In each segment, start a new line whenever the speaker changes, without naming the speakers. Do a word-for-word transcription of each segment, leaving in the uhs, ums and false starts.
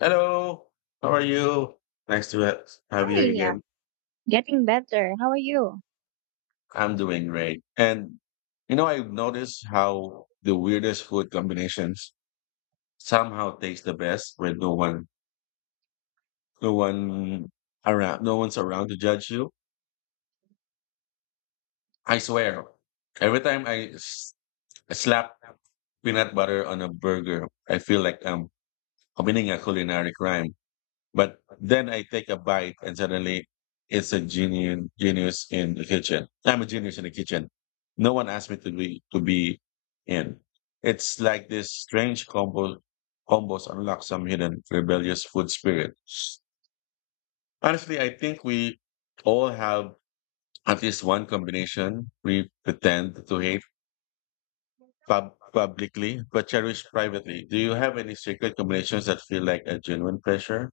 Hello, how are you? Nice to ha- have you
Hi,
again.
getting better. How are you?
I'm doing great. And you know, I've noticed how the weirdest food combinations somehow taste the best with no one, no one around, no one's around to judge you. I swear, every time I s- slap peanut butter on a burger, I feel like I'm committing a culinary crime. But then I take a bite and suddenly it's a genius genius in the kitchen. I'm a genius in the kitchen. No one asked me to be to be in. It's like this strange combo combos unlock some hidden rebellious food spirit. Honestly, I think we all have at least one combination we pretend to hate pub- publicly but cherish privately. Do you have any secret combinations that feel like a genuine pleasure?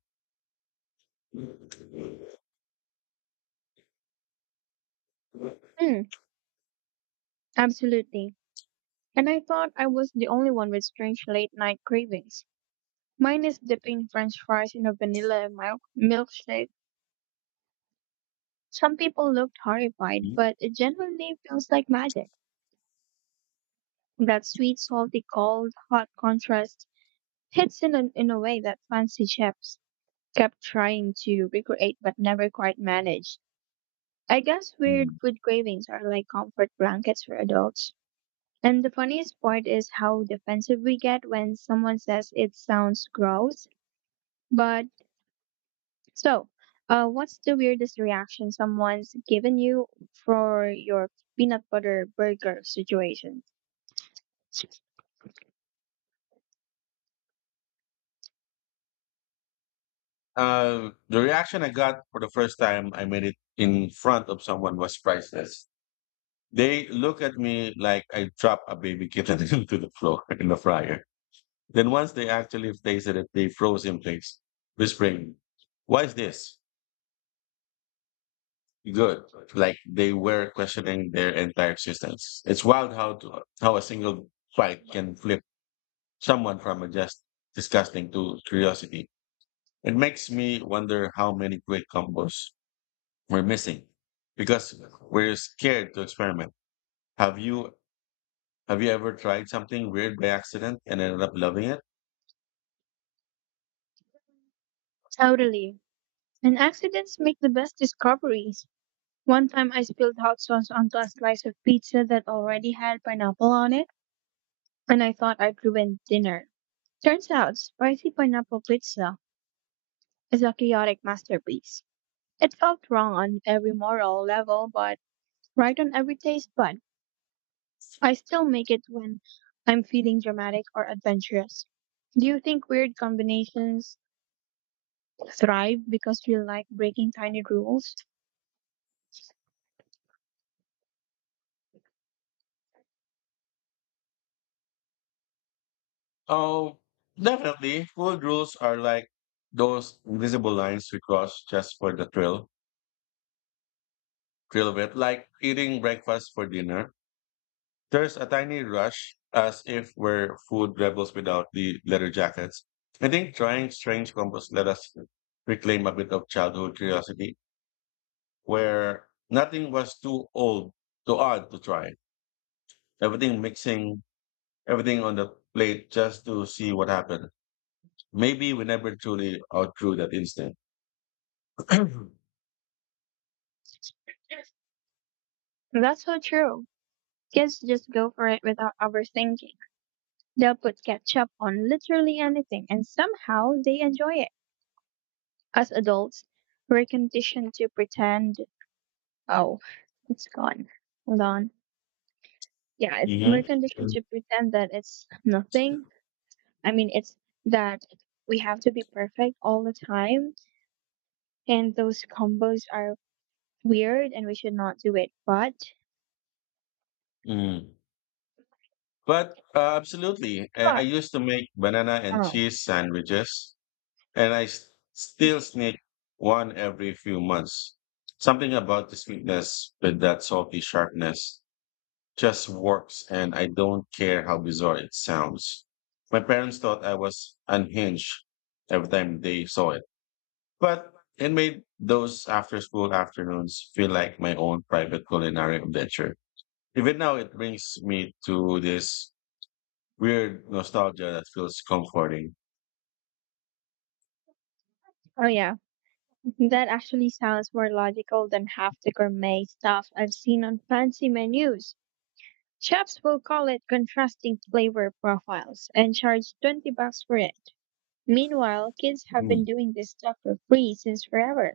Hmm, absolutely. And I thought I was the only one with strange late night cravings. Mine is dipping French fries in a vanilla milk milkshake. Some people looked horrified, but it generally feels like magic. That sweet, salty, cold, hot contrast hits in a, in a way that fancy chefs kept trying to recreate but never quite managed. I guess weird
Mm.
food cravings are like comfort blankets for adults. And the funniest part is how defensive we get when someone says it sounds gross. But so, uh, what's the weirdest reaction someone's given you for your peanut butter burger situation?
Uh, the reaction I got for the first time I made it in front of someone was priceless. They look at me like I dropped a baby kitten into the floor in the fryer. Then once they actually tasted it, they froze in place, whispering, "Why is this good?" Like they were questioning their entire existence. It's wild how to, how a single bite can flip someone from a just disgusting to curiosity. It makes me wonder how many great combos we're missing because we're scared to experiment. Have you have you ever tried something weird by accident and ended up loving it?
Totally. And accidents make the best discoveries. One time I spilled hot sauce onto a slice of pizza that already had pineapple on it, and I thought I'd ruined dinner. Turns out, spicy pineapple pizza is a chaotic masterpiece. It felt wrong on every moral level, but right on every taste bud. I still make it when I'm feeling dramatic or adventurous. Do you think weird combinations thrive because we like breaking tiny rules?
Oh, definitely. Food rules are like those invisible lines we cross just for the thrill, thrill of it. Like eating breakfast for dinner. There's a tiny rush as if we're food rebels without the leather jackets. I think trying strange combos let us reclaim a bit of childhood curiosity where nothing was too old, too odd to try. Everything mixing, everything on the plate just to see what happened. Maybe we never truly outgrew that instinct.
That's so true. Kids just go for it without overthinking. They'll put ketchup on literally anything and somehow they enjoy it. As adults, we're conditioned to pretend, oh, it's gone. Hold on. Yeah, it's we're
Mhm.
conditioned to pretend that it's nothing. I mean, it's that we have to be perfect all the time, and those combos are weird, and we should not do it. But,
Mm. But uh, absolutely, I, I
but
used to make banana and
oh,
cheese sandwiches, and I s- still sneak one every few months. Something about the sweetness with that salty sharpness just works and I don't care how bizarre it sounds. My parents thought I was unhinged every time they saw it, but it made those after school afternoons feel like my own private culinary adventure. Even now, it brings me to this weird nostalgia that feels comforting.
oh yeah, that actually sounds more logical than half the gourmet stuff I've seen on fancy menus. Chefs will call it contrasting flavor profiles and charge twenty bucks for it. Meanwhile, kids have been
Mm.
doing this stuff for free since forever.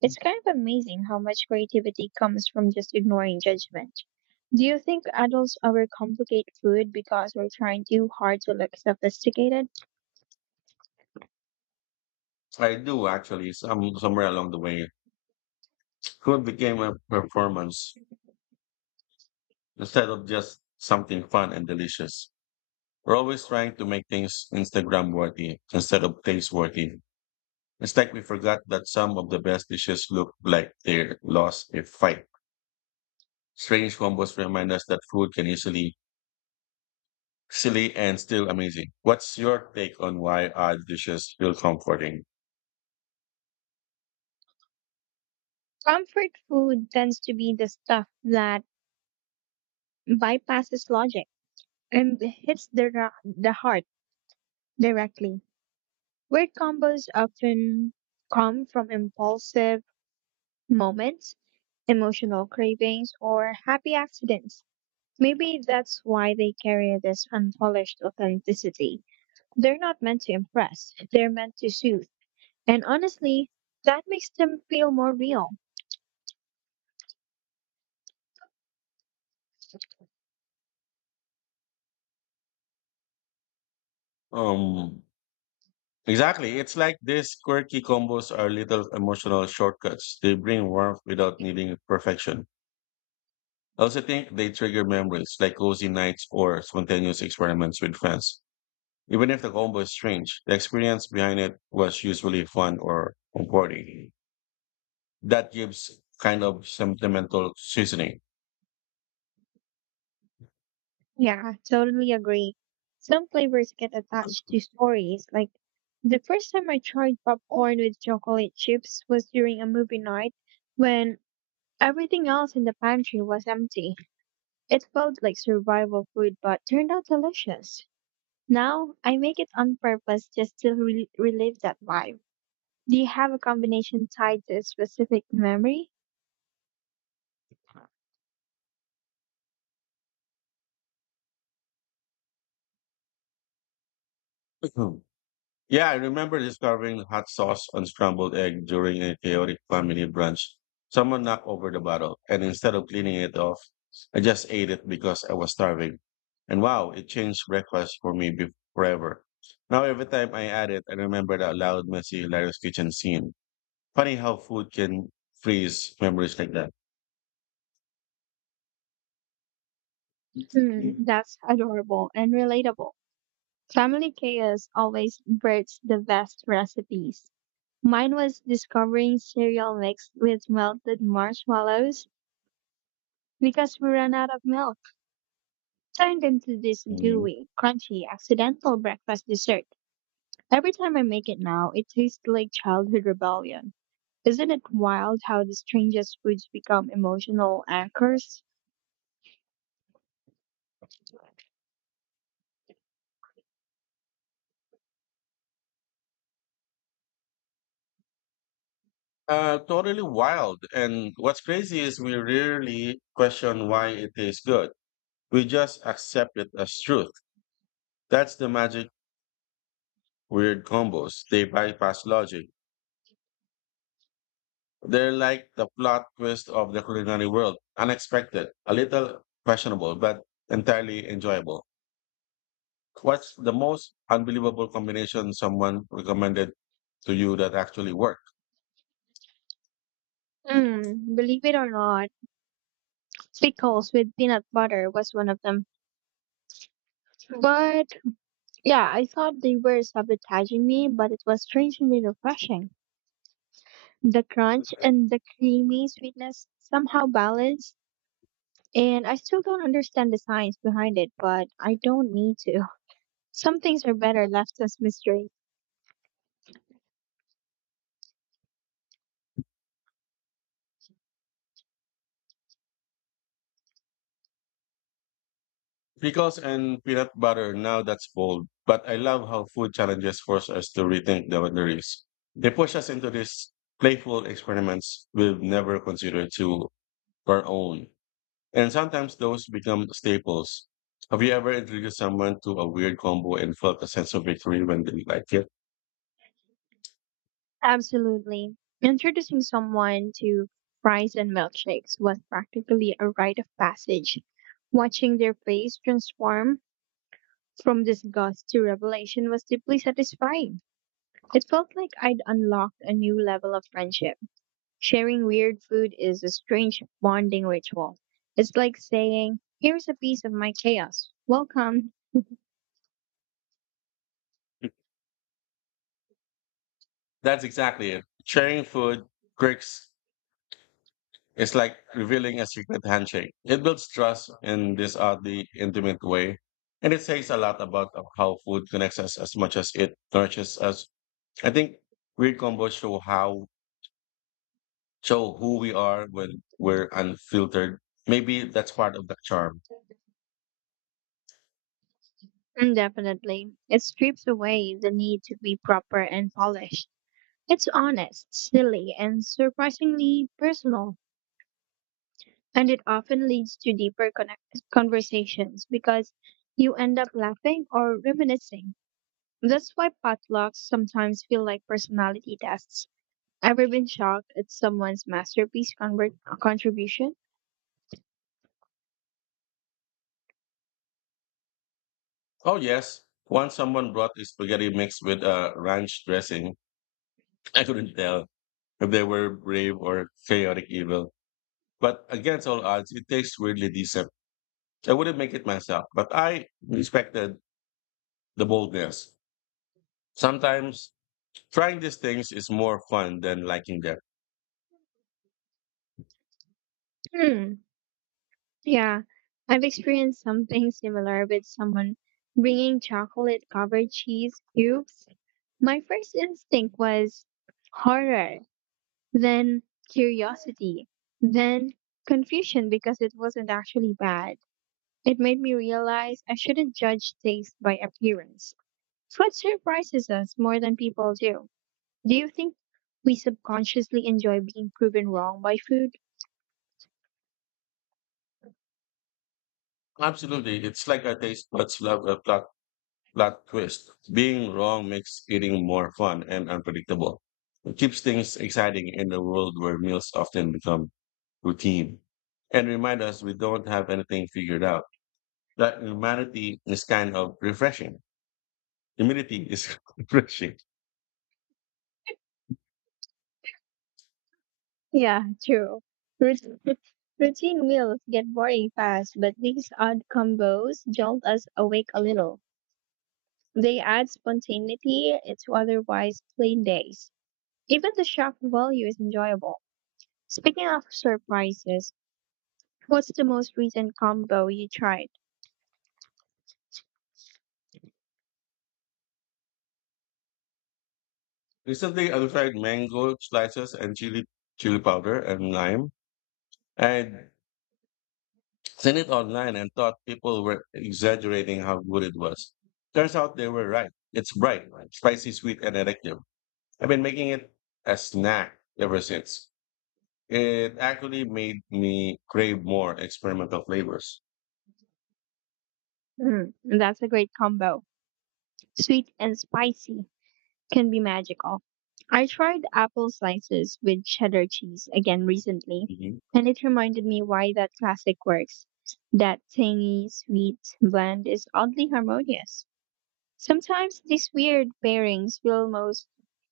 It's kind of amazing how much creativity comes from just ignoring judgment. Do you think adults overcomplicate food because we're trying too hard to look sophisticated?
I do actually, some, somewhere along the way, food became a performance instead of just something fun and delicious. We're always trying to make things Instagram worthy instead of taste worthy. It's like we forgot that some of the best dishes look like they lost a fight. Strange combos remind us that food can easily silly and still amazing. What's your take on why odd dishes feel comforting?
Comfort food tends to be the stuff that bypasses logic and hits the, ra- the heart directly. Weird combos often come from impulsive moments, emotional cravings, or happy accidents. Maybe that's why they carry this unpolished authenticity. They're not meant to impress, they're meant to soothe. And honestly, that makes them feel more real.
Um, exactly. It's like these quirky combos are little emotional shortcuts. They bring warmth without needing perfection. I also think they trigger memories like cozy nights or spontaneous experiments with friends. Even if the combo is strange, the experience behind it was usually fun or comforting. That gives kind of sentimental seasoning.
Yeah, totally agree. Some flavors get attached to stories. Like the first time I tried popcorn with chocolate chips was during a movie night when everything else in the pantry was empty. It felt like survival food but turned out delicious. Now I make it on purpose just to re- relive that vibe. Do you have a combination tied to a specific memory?
Mhm. Yeah, I remember discovering hot sauce on scrambled egg during a chaotic family brunch. Someone knocked over the bottle, and instead of cleaning it off, I just ate it because I was starving. And wow, it changed breakfast for me be- forever. Now, every time I add it, I remember that loud, messy, hilarious kitchen scene. Funny how food can freeze memories like that.
Hmm, that's adorable and relatable. Family chaos always births the best recipes. Mine was discovering cereal mixed with melted marshmallows because we ran out of milk. Turned into this
Mhm.
gooey, crunchy, accidental breakfast dessert. Every time I make it now, it tastes like childhood rebellion. Isn't it wild how the strangest foods become emotional anchors?
Uh, totally wild. And what's crazy is we rarely question why it tastes good. We just accept it as truth. That's the magic weird combos. They bypass logic. They're like the plot twist of the culinary world. Unexpected, a little questionable, but entirely enjoyable. What's the most unbelievable combination someone recommended to you that actually worked?
Mm, believe it or not, pickles with peanut butter was one of them. But yeah, I thought they were sabotaging me, but it was strangely refreshing. The crunch and the creamy sweetness somehow balanced, and I still don't understand the science behind it, but I don't need to. Some things are better left as mystery.
Pickles and peanut butter, now that's bold. But I love how food challenges force us to rethink the boundaries. They push us into these playful experiments we've never considered to our own. And sometimes those become staples. Have you ever introduced someone to a weird combo and felt a sense of victory when they liked it?
Absolutely. Introducing someone to fries and milkshakes was practically a rite of passage. Watching their face transform from disgust to revelation was deeply satisfying. It felt like I'd unlocked a new level of friendship. Sharing weird food is a strange bonding ritual. It's like saying, "Here's a piece of my chaos. Welcome."
That's exactly it. Sharing food, quirks, it's like revealing a secret handshake. It builds trust in this oddly intimate way. And it says a lot about how food connects us as much as it nourishes us. I think weird combos show how show who we are when we're unfiltered. Maybe that's part of the charm.
Mm, definitely. It strips away the need to be proper and polished. It's honest, silly, and surprisingly personal. And it often leads to deeper connect- conversations because you end up laughing or reminiscing. That's why potlucks sometimes feel like personality tests. Ever been shocked at someone's masterpiece convert- contribution?
Oh yes. Once someone brought a spaghetti mixed with a ranch dressing, I couldn't tell if they were brave or chaotic evil. But against all odds, it tastes weirdly decent. I wouldn't make it myself, but I respected the boldness. Sometimes trying these things is more fun than liking them.
Hmm. Yeah, I've experienced something similar with someone bringing chocolate covered cheese cubes. My first instinct was horror, then curiosity, then confusion because it wasn't actually bad. It made me realize I shouldn't judge taste by appearance. Food surprises us more than people do. Do you think we subconsciously enjoy being proven wrong by food?
Absolutely. It's like a taste buds love a plot, plot twist. Being wrong makes eating more fun and unpredictable. It keeps things exciting in a world where meals often become routine and remind us we don't have anything figured out. That humanity is kind of refreshing. Humility is refreshing.
Yeah, true. Rut- Routine meals get boring fast, but these odd combos jolt us awake a little. They add spontaneity to otherwise plain days. Even the shock value is enjoyable. Speaking of surprises, what's the most recent combo you tried?
Recently, I tried mango slices and chili chili powder and lime. I seen it online and thought people were exaggerating how good it was. Turns out they were right. It's bright, spicy, sweet, and addictive. I've been making it a snack ever since. It actually made me crave more experimental flavors.
Mm, that's a great combo. Sweet and spicy can be magical. I tried apple slices with cheddar cheese again recently,
Mhm.
and it reminded me why that classic works. That tangy, sweet blend is oddly harmonious. Sometimes these weird pairings feel most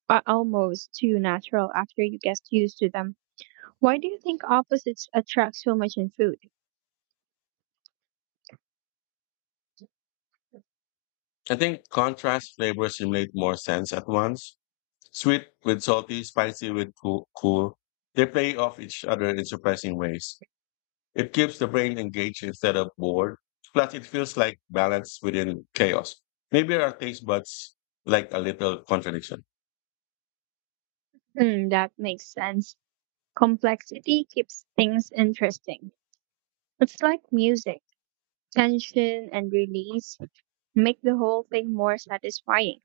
are almost too natural after you get used to them. Why do you think opposites attract so much in food?
I think contrast flavors make more sense at once. Sweet with salty, spicy with cool, cool. They play off each other in surprising ways. It keeps the brain engaged instead of bored. Plus, it feels like balance within chaos. Maybe our taste buds like a little contradiction.
Hmm, that makes sense. Complexity keeps things interesting. It's like music, tension and release make the whole thing more satisfying.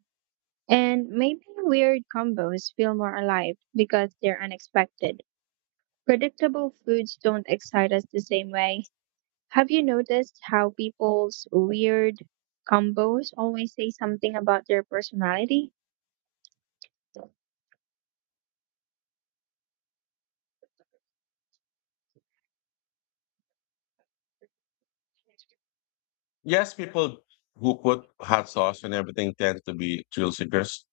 And maybe weird combos feel more alive because they're unexpected. Predictable foods don't excite us the same way. Have you noticed how people's weird combos always say something about their personality?
Yes, people who put hot sauce and everything tend to be thrill seekers.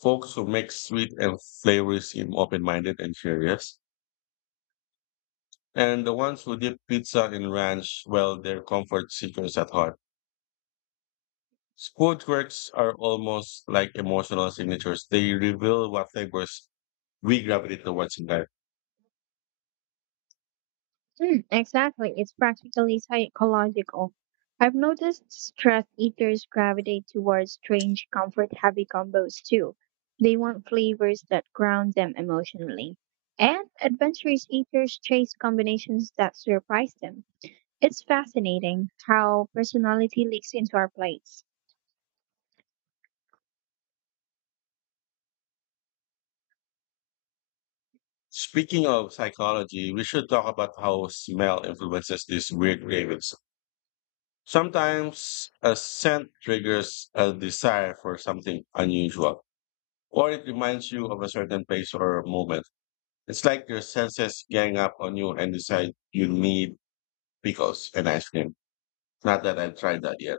Folks who make sweet and flavory seem open-minded and curious. And the ones who dip pizza in ranch, well, they're comfort seekers at heart. Food quirks are almost like emotional signatures. They reveal what flavors we gravitate towards in life.
Mm, exactly. It's practically psychological. I've noticed stress eaters gravitate towards strange, comfort heavy combos too. They want flavors that ground them emotionally. And adventurous eaters chase combinations that surprise them. It's fascinating how personality leaks into our plates.
Speaking of psychology, we should talk about how smell influences these weird cravings. Sometimes a scent triggers a desire for something unusual, or it reminds you of a certain place or moment. It's like your senses gang up on you and decide you need pickles and ice cream. Not that I've tried that yet.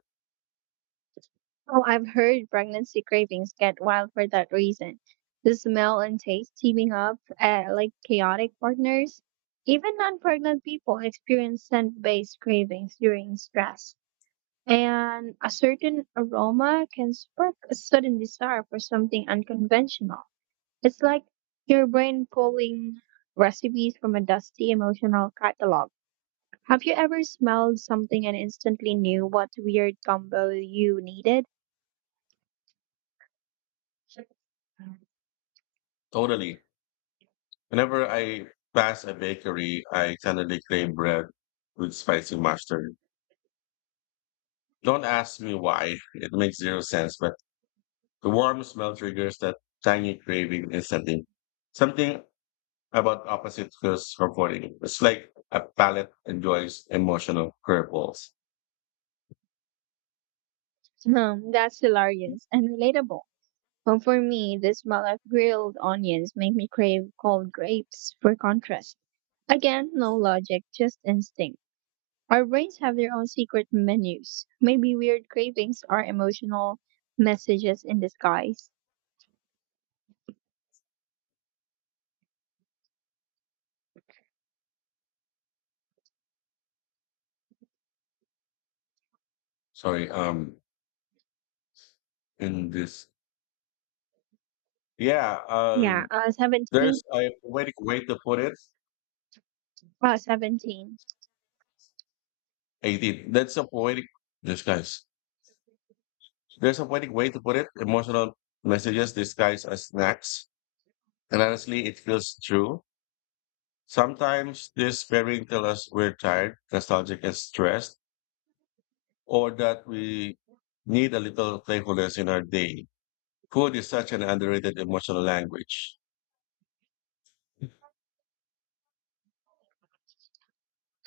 Oh, I've heard pregnancy cravings get wild for that reason. The smell and taste teaming up uh, like chaotic partners. Even non pregnant people experience scent based cravings during stress. And a certain aroma can spark a sudden desire for something unconventional. It's like your brain pulling recipes from a dusty emotional catalog. Have you ever smelled something and instantly knew what weird combo you needed?
Totally. Whenever I pass a bakery, I suddenly crave bread with spicy mustard. Don't ask me why. It makes zero sense, but the warm smell triggers that tiny craving instantly. Something about opposite feels comforting. It's like a palate enjoys emotional curveballs.
Hmm, that's hilarious and relatable. Well, for me, the smell of grilled onions make me crave cold grapes for contrast. Again, no logic, just instinct. Our brains have their own secret menus. Maybe weird cravings are emotional messages in disguise.
Sorry, um, in this, yeah,
Yeah,
um,
uh, seventeen.
there's a poetic way to put it.
Uh, seventeen.
eighteen. That's a poetic disguise. There's a poetic way to put it. Emotional messages disguised as snacks. And honestly, it feels true. Sometimes this pairing tells us we're tired, nostalgic, and stressed or that we need a little playfulness in our day. Food is such an underrated emotional language.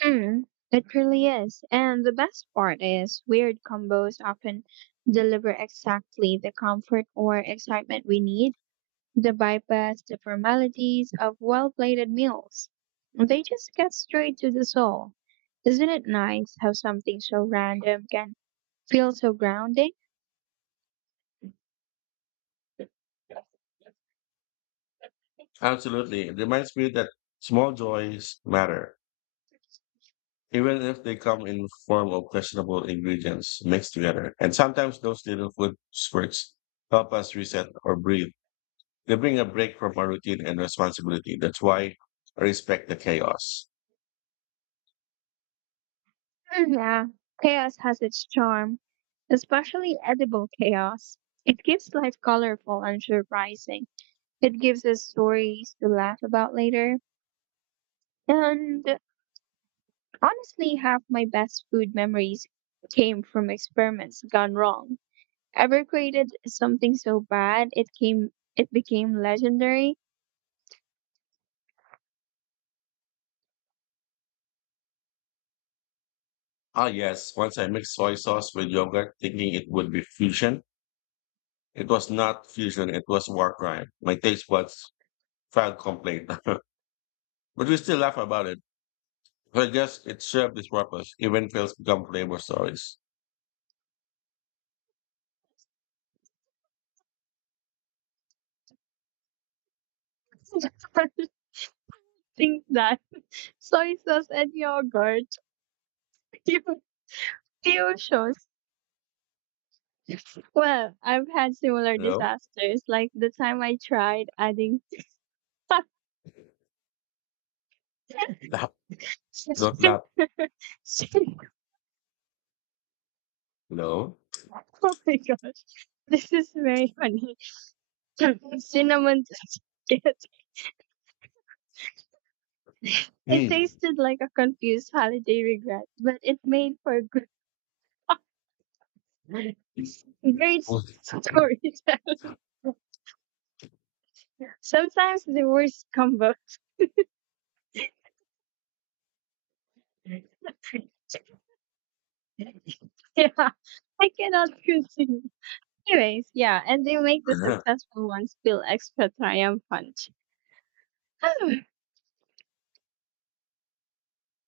Mm, it really is. And the best part is weird combos often deliver exactly the comfort or excitement we need. They bypass the formalities of well-plated meals. They just get straight to the soul. Isn't it nice how something so random can feel so grounding?
Absolutely. It reminds me that small joys matter, even if they come in form of questionable ingredients mixed together. And sometimes those little food spurts help us reset or breathe. They bring a break from our routine and responsibility. That's why I respect the chaos.
Mm, yeah, chaos has its charm, especially edible chaos. It gives life colorful and surprising. It gives us stories to laugh about later. And honestly, half my best food memories came from experiments gone wrong. Ever created something so bad it came it became legendary?
Ah, yes. Once I mixed soy sauce with yogurt, thinking it would be fusion, it was not fusion, it was war crime. My taste buds filed complaint. But we still laugh about it. So I guess it served its purpose. Even fails become flavor stories.
Think that soy sauce and yogurt fusions. Well, I've had similar
You
disasters, like the time I tried adding.
laugh, not
Cin-
laugh. You know?
oh my gosh, this is very funny. Cinnamon to it. It
Hmm.
tasted like a confused holiday regret, but it made for great storytelling. Sometimes the worst combos. Yeah, I cannot continue. Anyways, yeah, and they make the successful ones feel extra triumphant.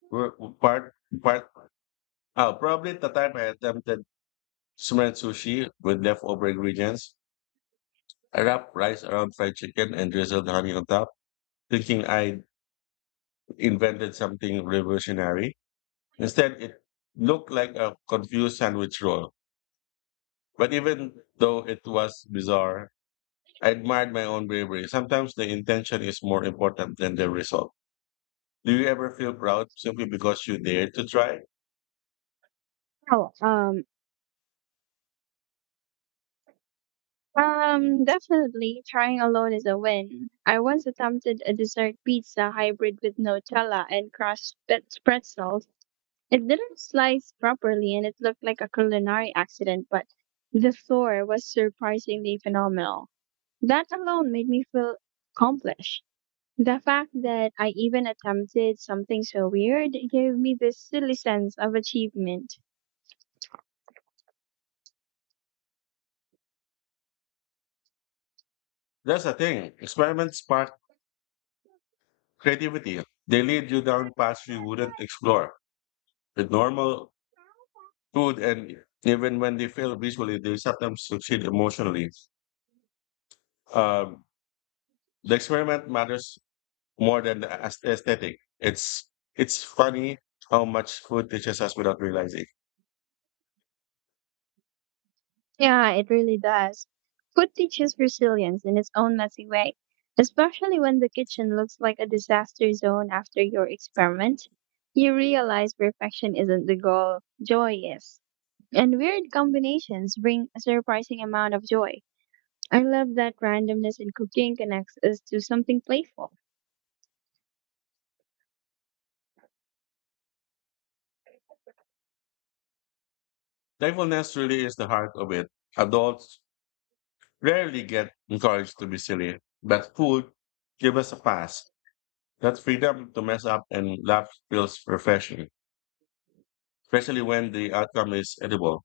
We're- part, part, oh, probably at the time I attempted smeared sushi with leftover ingredients. I wrapped rice around fried chicken and drizzled honey on top, thinking I invented something revolutionary. Instead, it looked like a confused sandwich roll. But even though it was bizarre, I admired my own bravery. Sometimes the intention is more important than the result. Do you ever feel proud simply because you dared to try?
Oh, um, um, definitely trying alone is a win. I once attempted a dessert pizza hybrid with Nutella and crushed pet- pretzels. It didn't slice properly, and it looked like a culinary accident. But the floor was surprisingly phenomenal. That alone made me feel accomplished. The fact that I even attempted something so weird gave me this silly sense of achievement.
That's the thing. Experiments spark creativity. They lead you down paths you wouldn't explore. With normal food and even when they fail visually, they sometimes succeed emotionally. Um, the experiment matters more than the aes- aesthetic. It's it's funny how much food teaches us without realizing.
Yeah, it really does. Food teaches resilience in its own messy way, especially when the kitchen looks like a disaster zone after your experiment. You realize perfection isn't the goal, joy is. And weird combinations bring a surprising amount of joy. I love that randomness in cooking connects us to something playful.
Playfulness really is the heart of it. Adults rarely get encouraged to be silly, but food give us a pass. That freedom to mess up and laugh feels refreshing, especially when the outcome is edible,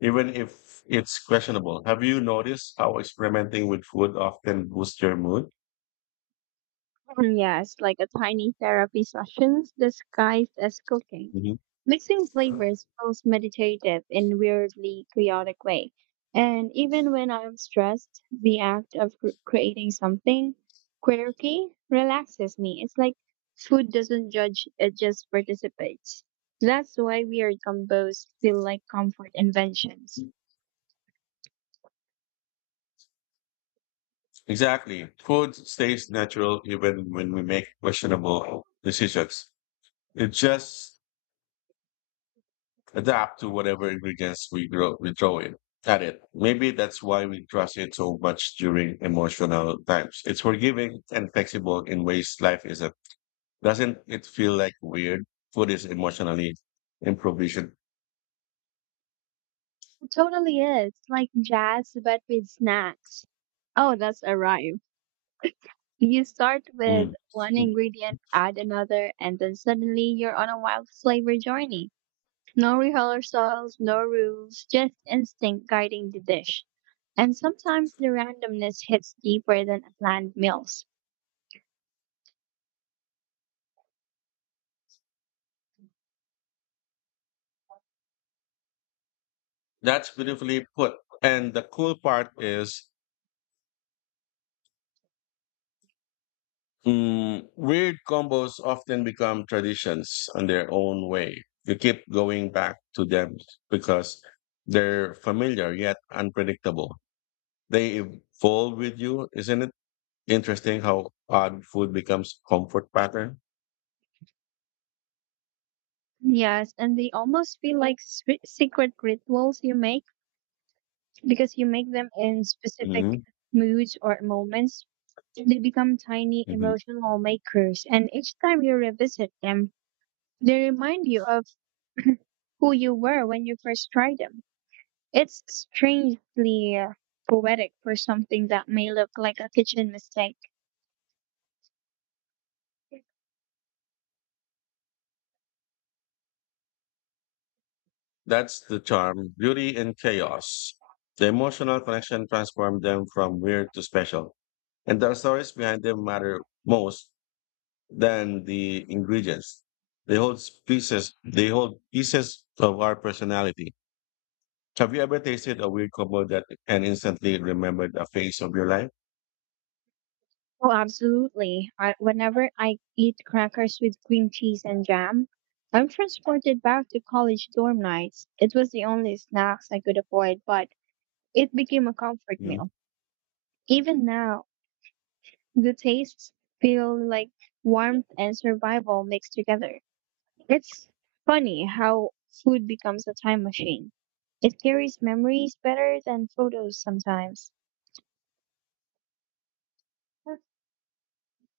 even if it's questionable. Have you noticed how experimenting with food often boosts your mood?
Mm, yes, like a tiny therapy sessions disguised as cooking.
Mhm.
Mixing flavors feels meditative in weirdly chaotic way. And even when I'm stressed, the act of cr- creating something quirky relaxes me. It's like food doesn't judge, it just participates. That's why weird combos feel like comfort inventions.
Exactly. Food stays natural even when we make questionable decisions. It just adapt to whatever ingredients we grow we throw in at it. Maybe that's why we trust it so much during emotional times. It's forgiving and flexible in ways life isn't. Doesn't it feel like weird? Food is emotionally improvisation.
It totally is, like jazz but with snacks. Oh, that's a rhyme. You start with
Mm.
one ingredient, add another, and then suddenly you're on a wild flavor journey. No rehearsals, no rules, just instinct guiding the dish. And sometimes the randomness hits deeper than planned meals.
That's beautifully put. And the cool part is mm, weird combos often become traditions in their own way. You keep going back to them because they're familiar yet unpredictable. They evolve with you. Isn't it interesting how odd food becomes comfort pattern?
Yes, and they almost feel like swe- secret rituals you make because you make them in specific
Hmm.
moods or moments. They become tiny
Hmm.
emotional makers, and each time you revisit them, they remind you of who you were when you first tried them. It's strangely uh, poetic for something that may look like a kitchen mistake.
That's the charm, beauty in chaos. The emotional connection transformed them from weird to special. And the stories behind them matter most than the ingredients. They hold pieces, they hold pieces of our personality. Have you ever tasted a weird combo that and instantly remembered a phase of your life?
Oh, absolutely. I, whenever I eat crackers with cream cheese and jam, I'm transported back to college dorm nights. It was the only snacks I could avoid, but it became a comfort meal. Even now, the tastes feel like warmth and survival mixed together. It's funny how food becomes a time machine. It carries memories better than photos sometimes.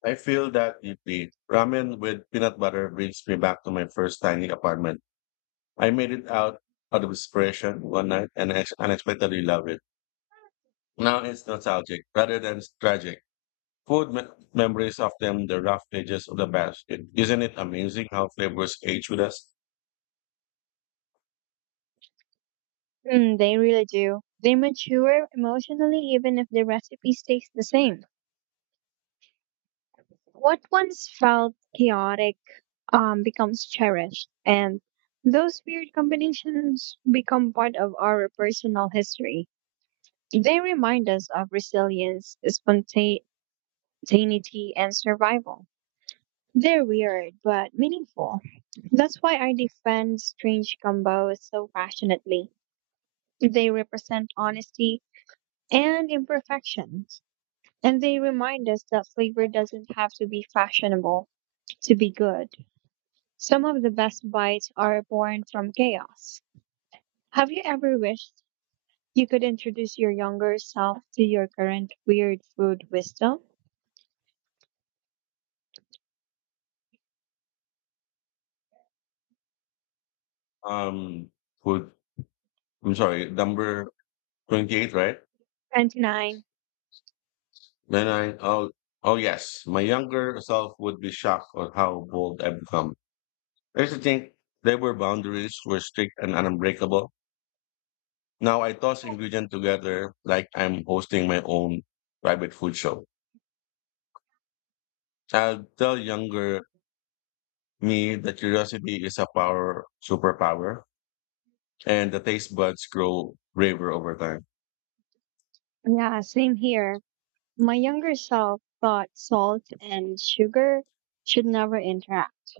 I feel that deeply. Ramen with peanut butter brings me back to my first tiny apartment. I made it out out of desperation one night and ex- unexpectedly loved it. Now it's nostalgic rather than tragic. Food me- memories of them, the rough edges of the basket. Isn't it amazing how flavors age with us?
Mm, they really do. They mature emotionally even if the recipe stays the same. What once felt chaotic um, becomes cherished, and those weird combinations become part of our personal history. They remind us of resilience, spontaneity, and survival. They're weird, but meaningful. That's why I defend strange combos so passionately. They represent honesty and imperfections, and they remind us that flavor doesn't have to be fashionable to be good. Some of the best bites are born from chaos. Have you ever wished you could introduce your younger self to your current weird food wisdom?
Um, food. I'm sorry, number twenty-eight, right?
twenty-nine.
Then I oh oh yes, my younger self would be shocked at how bold I've become. I used to think there were boundaries were strict and unbreakable. Now I toss ingredients together like I'm hosting my own private food show. I'll tell younger me that curiosity is a power superpower and the taste buds grow braver over time.
Yeah, same here. My younger self thought salt and sugar should never interact.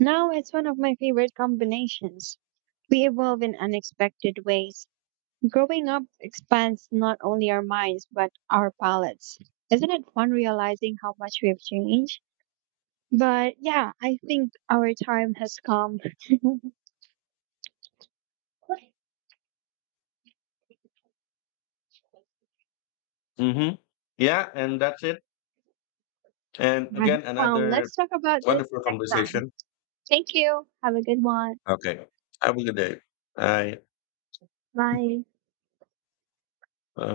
Now it's one of my favorite combinations. We evolve in unexpected ways. Growing up expands not only our minds but our palates. Isn't it fun realizing how much we've changed? But yeah, I think our time has come.
Mm-hmm. Yeah, and that's it. And again,
um,
another
let's talk about this
wonderful
next time.
conversation.
Thank you. Have a good one.
Okay. Have a good day. Bye.
Bye.